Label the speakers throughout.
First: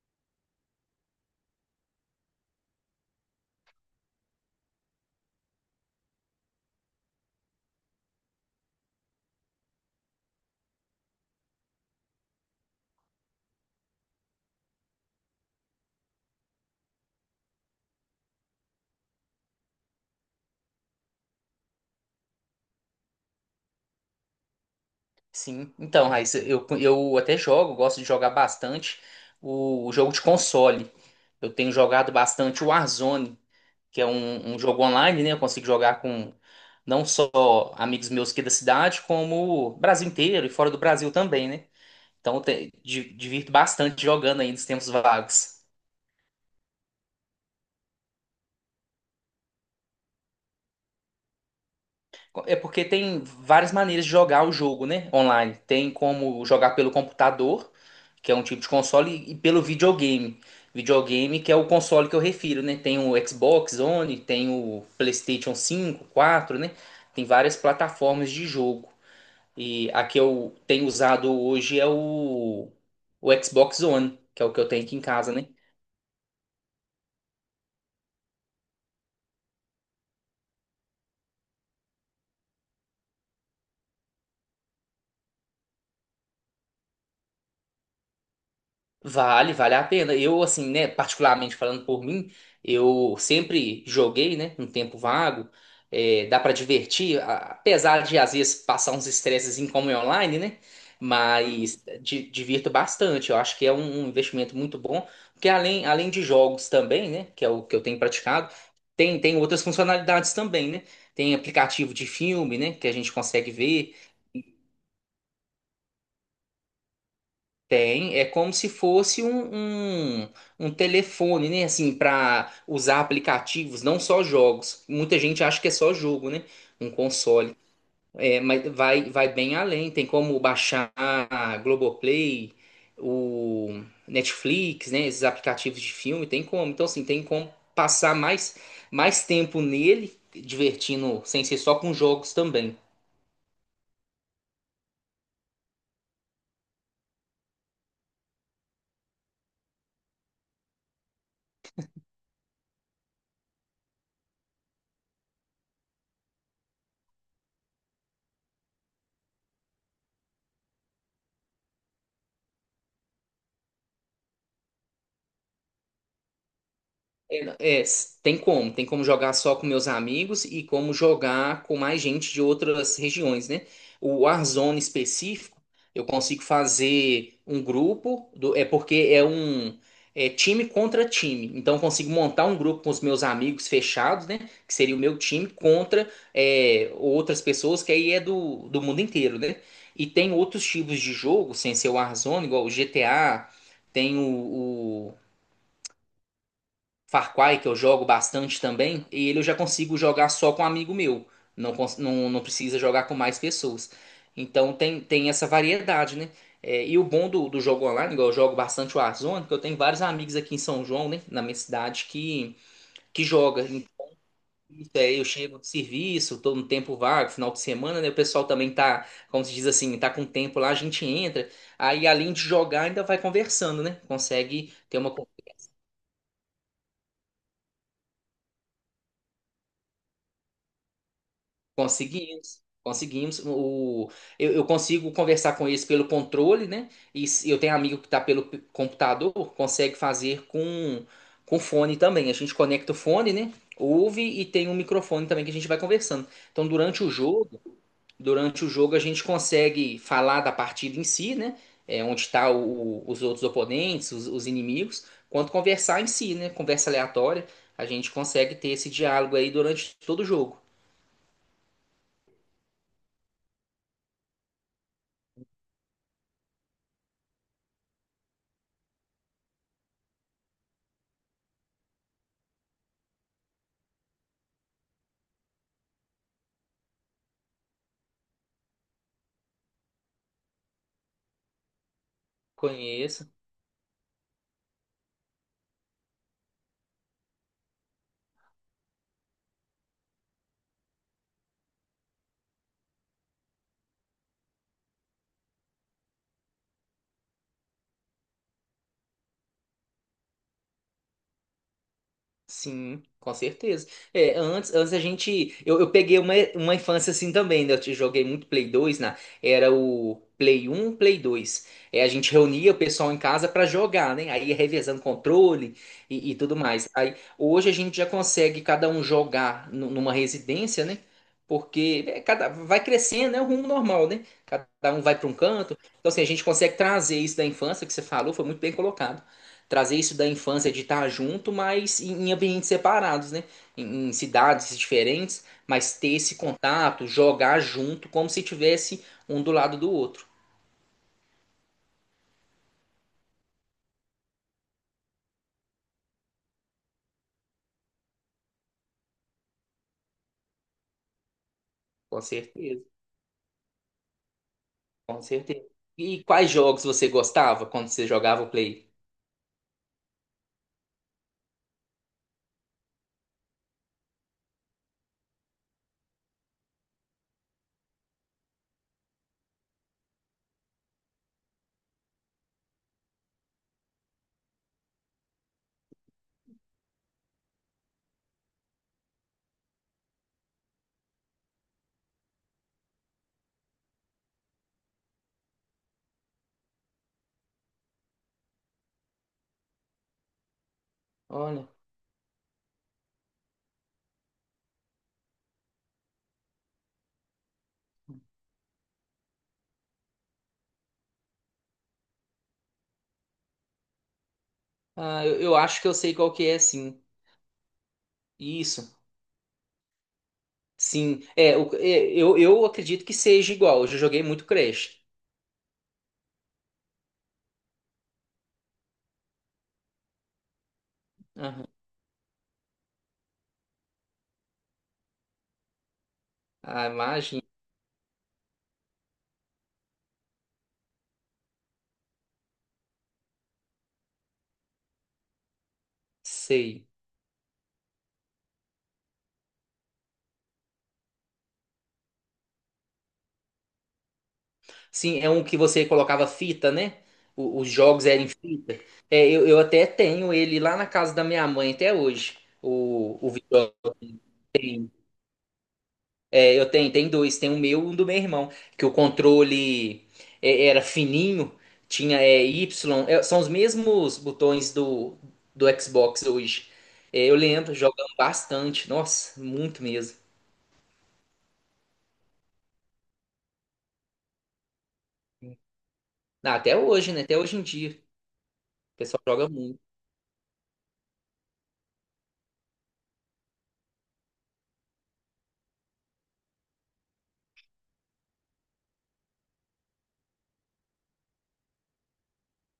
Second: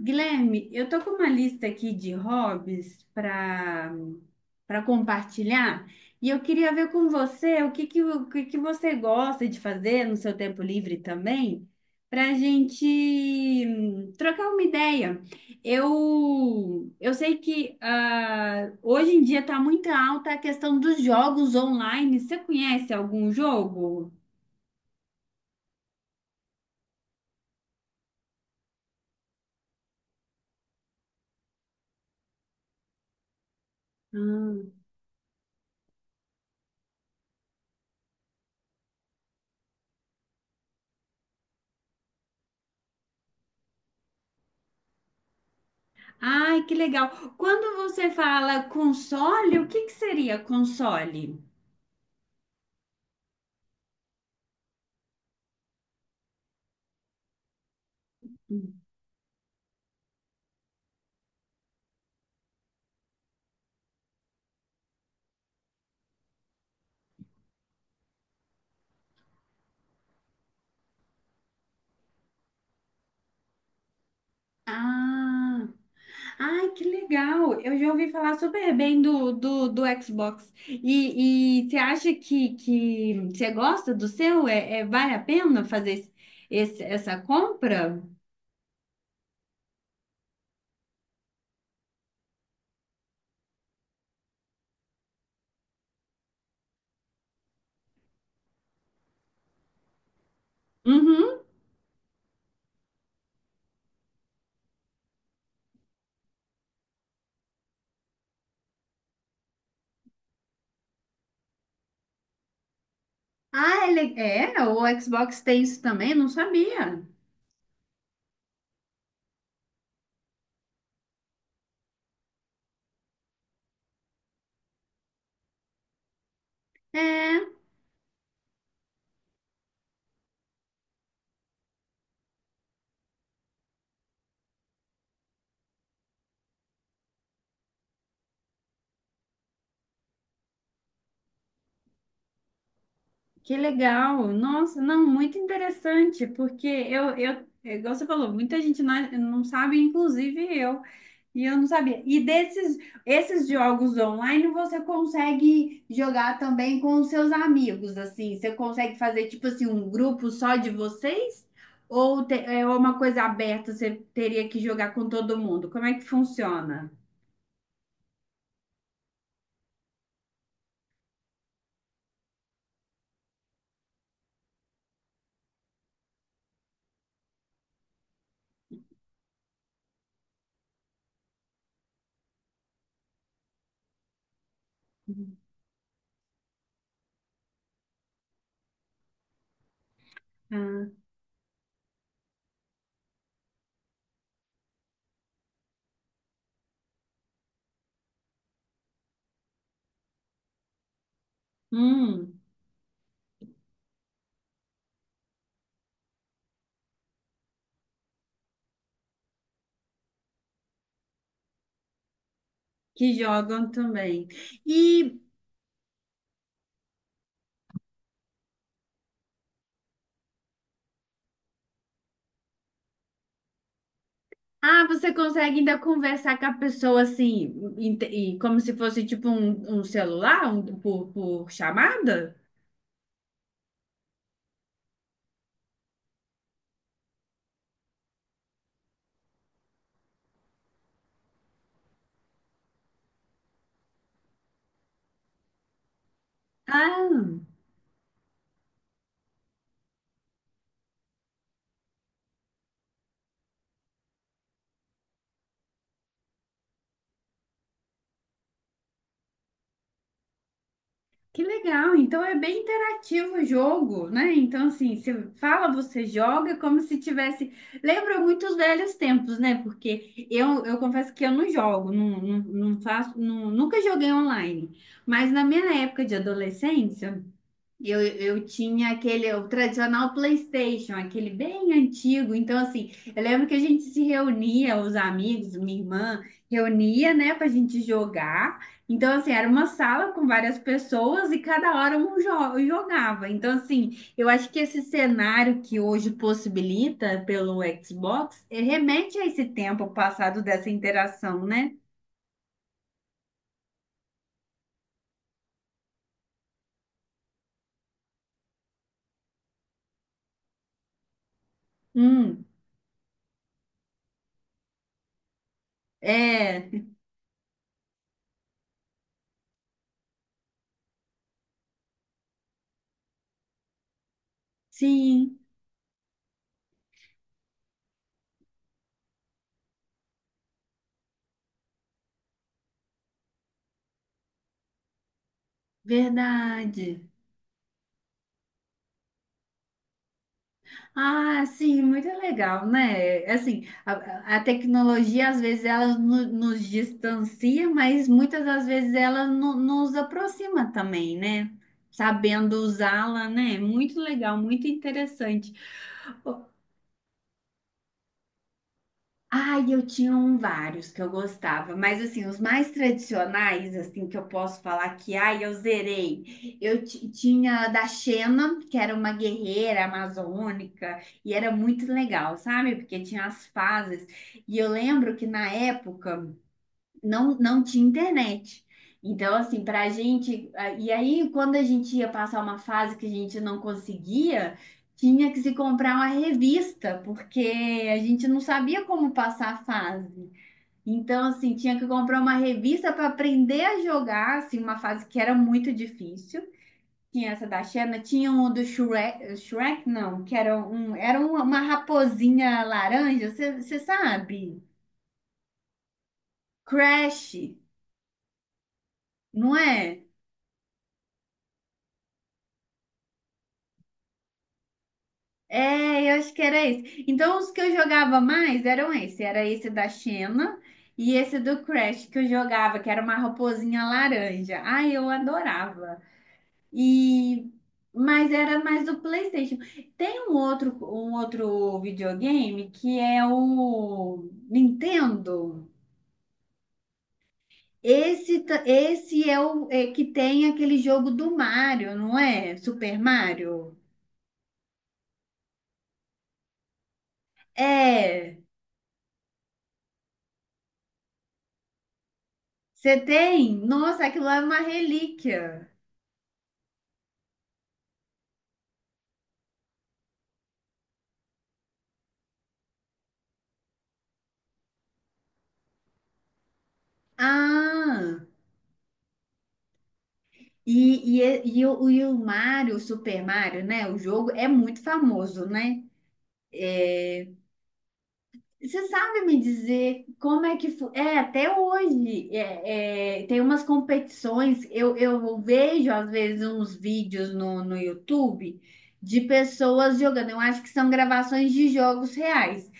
Speaker 1: Guilherme, eu tô com uma lista aqui de hobbies para compartilhar e eu queria ver com você o que que você gosta de fazer no seu tempo livre também, para a gente trocar uma ideia. Eu sei que hoje em dia está muito alta a questão dos jogos online. Você conhece algum jogo?
Speaker 2: Sim, então, Raíssa, eu até jogo, gosto de jogar bastante o jogo de console. Eu tenho jogado bastante o Warzone, que é um jogo online, né? Eu consigo jogar com não só amigos meus aqui da cidade, como o Brasil inteiro e fora do Brasil também, né? Então, divirto bastante jogando aí nos tempos vagos.
Speaker 1: Ai, que legal. Quando você fala console, o que que seria console?
Speaker 2: É porque tem várias maneiras de jogar o jogo, né? Online. Tem como jogar pelo computador, que é um tipo de console, e pelo videogame. Videogame, que é o console que eu refiro, né? Tem o Xbox One, tem o PlayStation 5, 4, né? Tem várias plataformas de jogo. E a que eu tenho usado hoje é o Xbox One, que é o que eu tenho aqui em casa, né?
Speaker 1: Ah, ai, que legal. Eu já ouvi falar super bem do Xbox. E você acha que você gosta do seu? Vale a pena fazer essa compra?
Speaker 2: Vale, vale a pena. Eu, assim, né, particularmente falando por mim, eu sempre joguei, né, um tempo vago. É, dá pra divertir, apesar de às vezes passar uns estresses em como é online, né?
Speaker 1: Uhum.
Speaker 2: Mas divirto bastante. Eu acho que é um investimento muito bom, porque além de jogos também, né, que é o que eu tenho praticado, tem outras funcionalidades também, né? Tem aplicativo de filme, né, que a gente consegue
Speaker 1: Ah,
Speaker 2: ver.
Speaker 1: ele, é, o Xbox tem isso também? Não sabia.
Speaker 2: Tem, é como se fosse um telefone, né? Assim, para usar aplicativos, não só jogos. Muita gente acha que é só jogo, né? Um console.
Speaker 1: É.
Speaker 2: É, mas vai, vai bem além. Tem como baixar a Globoplay, o Netflix, né? Esses aplicativos de filme, tem como. Então, assim, tem como passar mais tempo nele, divertindo, sem ser só com jogos também.
Speaker 1: Que legal! Nossa, não, muito interessante, porque é igual você falou, muita gente não sabe, inclusive eu, e eu não sabia. Esses jogos online você consegue jogar também com os seus amigos, assim, você consegue fazer tipo assim um grupo só de vocês? É uma coisa aberta, você teria que jogar com todo mundo? Como é que funciona?
Speaker 2: É, tem como jogar só com meus amigos e como jogar com mais gente de outras regiões, né? O Warzone específico, eu consigo fazer um grupo, do, é porque é um time contra time. Então eu consigo montar um grupo com os meus amigos fechados, né? Que seria o meu time contra é, outras pessoas que aí é do mundo inteiro, né? E tem outros
Speaker 1: Ah,
Speaker 2: tipos de jogo, sem ser o Warzone, igual o GTA, tem o, Far Cry, que eu jogo bastante também, e ele eu já consigo jogar só com um amigo meu. Não,
Speaker 1: hum,
Speaker 2: não precisa jogar com mais pessoas. Então tem essa variedade, né? É, e o bom do jogo online, igual eu jogo bastante o Warzone, que eu tenho vários amigos aqui em São João, né? Na minha cidade,
Speaker 1: que
Speaker 2: que joga.
Speaker 1: jogam
Speaker 2: Então,
Speaker 1: também.
Speaker 2: é,
Speaker 1: E
Speaker 2: eu chego do serviço, tô no tempo vago, final de semana, né? O pessoal também tá, como se diz assim, tá com tempo lá, a gente entra. Aí além de jogar, ainda vai conversando, né? Consegue
Speaker 1: ah,
Speaker 2: ter
Speaker 1: você
Speaker 2: uma.
Speaker 1: consegue ainda conversar com a pessoa assim, e como se fosse tipo um celular, por chamada?
Speaker 2: Conseguimos, conseguimos. Eu consigo conversar com eles pelo controle, né? E eu tenho amigo que está pelo computador, consegue fazer com fone também. A gente conecta o fone, né? Ouve e tem um microfone também que a gente vai conversando. Então, durante o
Speaker 1: Ah,
Speaker 2: jogo, durante o jogo, a gente consegue falar da partida em si, né? É, onde está os outros oponentes, os inimigos, quanto conversar em si, né? Conversa aleatória. A gente consegue ter esse diálogo aí durante todo o jogo.
Speaker 1: que legal. Então é bem interativo o jogo, né? Então, assim, você fala, você joga como se tivesse. Lembra muito os velhos tempos, né? Porque eu confesso que eu não jogo, não, não, não faço, não- nunca joguei online. Mas na minha época de adolescência, eu tinha aquele, o tradicional PlayStation, aquele bem antigo. Então, assim, eu
Speaker 2: Conheço.
Speaker 1: lembro que a gente se reunia, os amigos, minha irmã, reunia, né, pra gente jogar. Então, assim, era uma sala com várias pessoas e cada hora um jogava. Então, assim, eu acho que esse cenário que hoje possibilita pelo Xbox remete a esse tempo passado dessa interação, né?
Speaker 2: Sim, com certeza. É, antes a gente. Eu peguei uma infância assim também, né? Joguei muito Play 2, né? Era o Play 1, Play 2. É, a gente
Speaker 1: Hum,
Speaker 2: reunia o pessoal em casa pra jogar, né? Aí ia revezando controle e tudo
Speaker 1: é,
Speaker 2: mais. Aí, hoje a gente já consegue cada um jogar numa residência, né? Porque é, cada, vai crescendo, é o rumo normal, né? Cada um vai pra um
Speaker 1: sim,
Speaker 2: canto. Então, assim, a gente consegue trazer isso da infância que você falou, foi muito bem colocado, trazer isso da infância de estar junto, mas em ambientes separados, né? Em cidades diferentes, mas ter esse contato,
Speaker 1: verdade.
Speaker 2: jogar junto, como se tivesse um do lado do outro.
Speaker 1: Ah, sim, muito legal, né? Assim, a tecnologia às vezes ela nos distancia, mas muitas das vezes ela nos aproxima também, né?
Speaker 2: Com
Speaker 1: Sabendo
Speaker 2: certeza,
Speaker 1: usá-la, né? Muito legal, muito
Speaker 2: com
Speaker 1: interessante.
Speaker 2: certeza. E quais jogos você gostava quando você jogava o Play?
Speaker 1: Ai, eu tinha um vários que eu gostava, mas assim, os mais tradicionais, assim, que eu posso falar que, ai, eu zerei. Tinha a da Xena, que era uma guerreira amazônica, e era muito legal, sabe? Porque tinha as fases. E eu lembro que na época não tinha internet. Então, assim, para a gente. E aí, quando a gente ia passar uma fase que a gente não conseguia, tinha que se comprar uma revista, porque a gente não sabia como passar a fase. Então, assim,
Speaker 2: Olha,
Speaker 1: tinha que comprar uma revista para aprender a jogar, assim, uma fase que era muito difícil. Tinha essa da Xena, tinha um do Shrek, Shrek não, que era era uma raposinha laranja, você sabe?
Speaker 2: ah, eu acho que eu sei qual que é, sim.
Speaker 1: Crash,
Speaker 2: Isso,
Speaker 1: não é?
Speaker 2: sim. É, eu acredito que seja igual. Eu já joguei muito Crash.
Speaker 1: É, eu acho que era esse. Então, os que eu jogava mais eram esse. Era esse da Xena e esse do
Speaker 2: Aham.
Speaker 1: Crash que eu jogava, que era uma raposinha laranja. Ai, eu adorava.
Speaker 2: Ah, imagina,
Speaker 1: E mas era mais do PlayStation. Tem um outro videogame que é o Nintendo.
Speaker 2: sei.
Speaker 1: Esse é o é que tem aquele jogo do Mario, não é? Super Mario.
Speaker 2: Sim, é um que você colocava fita, né? Os jogos eram em
Speaker 1: É.
Speaker 2: fita. É, eu até tenho ele lá na casa da minha mãe até hoje.
Speaker 1: Você
Speaker 2: O
Speaker 1: tem?
Speaker 2: videogame.
Speaker 1: Nossa, aquilo lá é uma relíquia.
Speaker 2: É, eu tenho, tem dois, tem o meu e um do meu irmão. Que o controle é, era fininho, tinha Y, são os mesmos botões do Xbox hoje. É, eu lembro,
Speaker 1: Ah,
Speaker 2: jogando bastante. Nossa, muito mesmo.
Speaker 1: e o Mario, o Super Mario, né? O jogo é muito famoso, né?
Speaker 2: Ah, até hoje, né? Até hoje em dia.
Speaker 1: Você
Speaker 2: O
Speaker 1: sabe
Speaker 2: pessoal
Speaker 1: me
Speaker 2: joga muito.
Speaker 1: dizer como é que foi? Até hoje tem umas competições. Eu vejo, às vezes, uns vídeos no YouTube de pessoas jogando. Eu acho que são gravações de jogos reais.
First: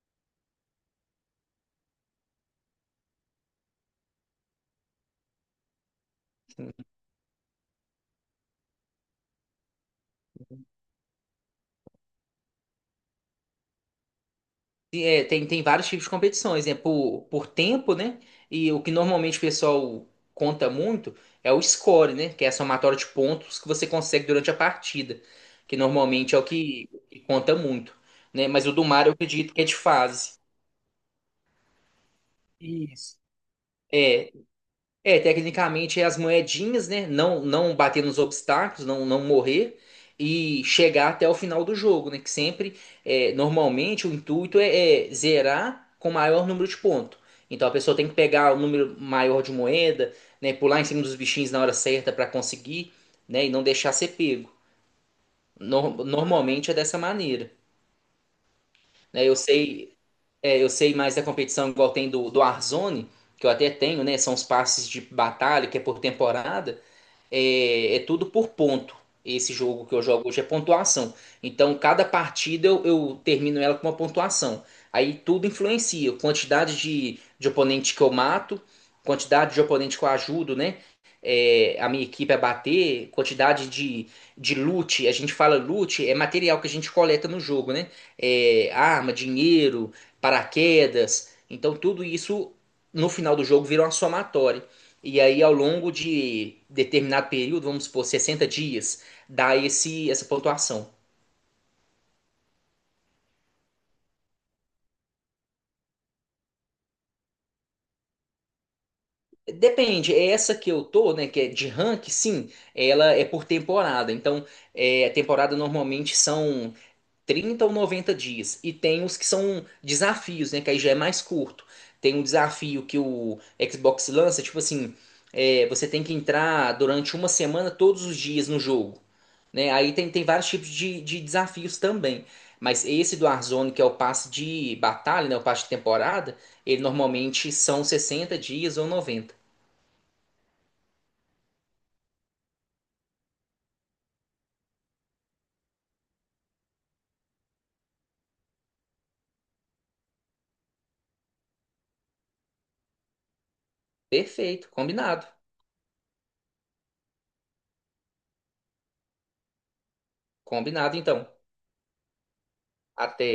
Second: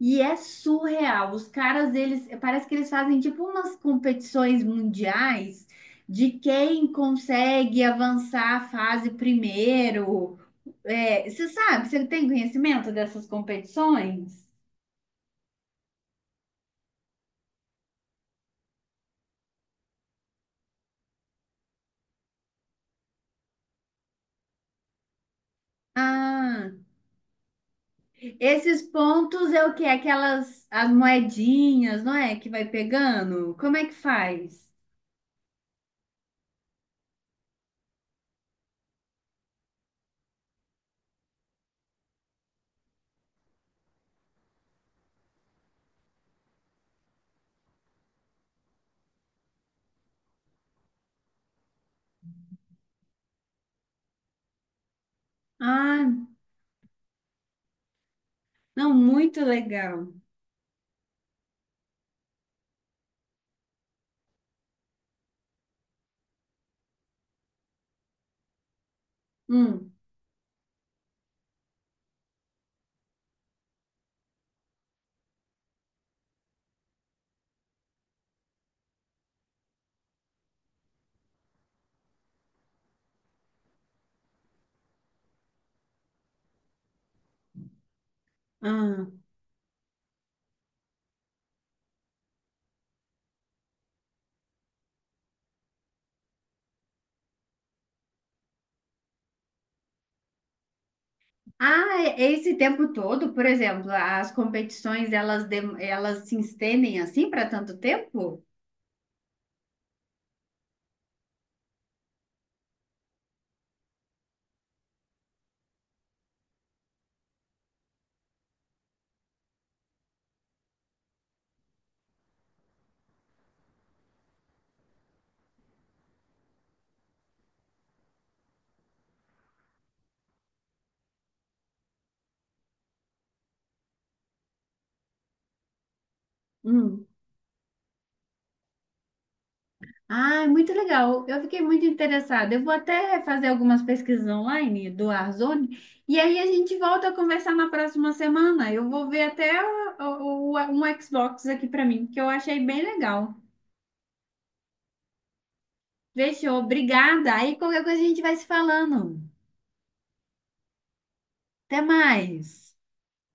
Speaker 1: E é surreal. Os caras, eles parece que eles fazem tipo umas competições mundiais de quem consegue avançar a fase primeiro. É, você sabe, você tem conhecimento dessas competições?
Speaker 2: É, tem vários tipos de competições, né? Por tempo, né? E o que normalmente o pessoal conta muito é o score, né? Que é a somatória de pontos que você consegue durante a partida, que normalmente é o
Speaker 1: Ah,
Speaker 2: que conta muito, né? Mas o
Speaker 1: esses
Speaker 2: do Mario eu
Speaker 1: pontos
Speaker 2: acredito que é
Speaker 1: é o
Speaker 2: de
Speaker 1: que?
Speaker 2: fase.
Speaker 1: Aquelas as moedinhas, não é? Que vai
Speaker 2: Isso.
Speaker 1: pegando? Como é que
Speaker 2: É,
Speaker 1: faz?
Speaker 2: Tecnicamente é as moedinhas, né? Não, não bater nos obstáculos, não, não morrer e chegar até o final do jogo, né? Que sempre, é, normalmente, o intuito é zerar com o maior número de pontos. Então a pessoa tem que pegar o número maior de moeda, né? Pular em cima dos bichinhos na hora certa para conseguir, né? E não deixar ser pego.
Speaker 1: Ah,
Speaker 2: Normalmente é dessa maneira.
Speaker 1: não,
Speaker 2: Né? Eu
Speaker 1: muito
Speaker 2: sei,
Speaker 1: legal.
Speaker 2: é, eu sei mais da competição, igual tem do Warzone, que eu até tenho, né? São os passes de batalha, que é por temporada. É tudo por ponto. Esse jogo que
Speaker 1: Hum,
Speaker 2: eu jogo hoje é pontuação. Então, cada partida eu termino ela com uma pontuação. Aí tudo influencia. Quantidade de oponente que eu mato, quantidade de oponente que eu ajudo, né? É, a minha equipe a bater, quantidade de, loot. A gente fala loot, é material que a gente coleta no jogo, né? É,
Speaker 1: ah.
Speaker 2: arma, dinheiro, paraquedas. Então tudo isso no final do jogo vira uma somatória. E aí ao longo de determinado período, vamos supor 60 dias, dá esse essa pontuação.
Speaker 1: Esse tempo todo, por exemplo, as competições elas, elas se estendem assim para tanto tempo?
Speaker 2: Depende, é essa que eu tô, né, que é de rank, sim, ela é por temporada. Então, é, a temporada normalmente são 30 ou 90 dias. E tem os que são desafios, né? Que aí já é mais curto. Tem um desafio que o Xbox lança, tipo assim, é, você tem que entrar durante uma semana todos os dias no jogo. Né? Aí tem vários tipos de desafios também. Mas esse do Warzone, que é o passe de batalha, né? O passe de temporada, ele
Speaker 1: Hum.
Speaker 2: normalmente são 60 dias ou 90.
Speaker 1: Ah, é muito legal. Eu fiquei muito interessada. Eu vou até fazer algumas pesquisas online do Arzoni e aí a gente volta a conversar na próxima semana. Eu vou ver até um Xbox aqui para mim, que eu achei bem legal.
Speaker 2: Perfeito, combinado.
Speaker 1: Fechou, obrigada. Aí qualquer coisa a gente vai se falando.
Speaker 2: Combinado então.
Speaker 1: Até mais.
Speaker 2: Até.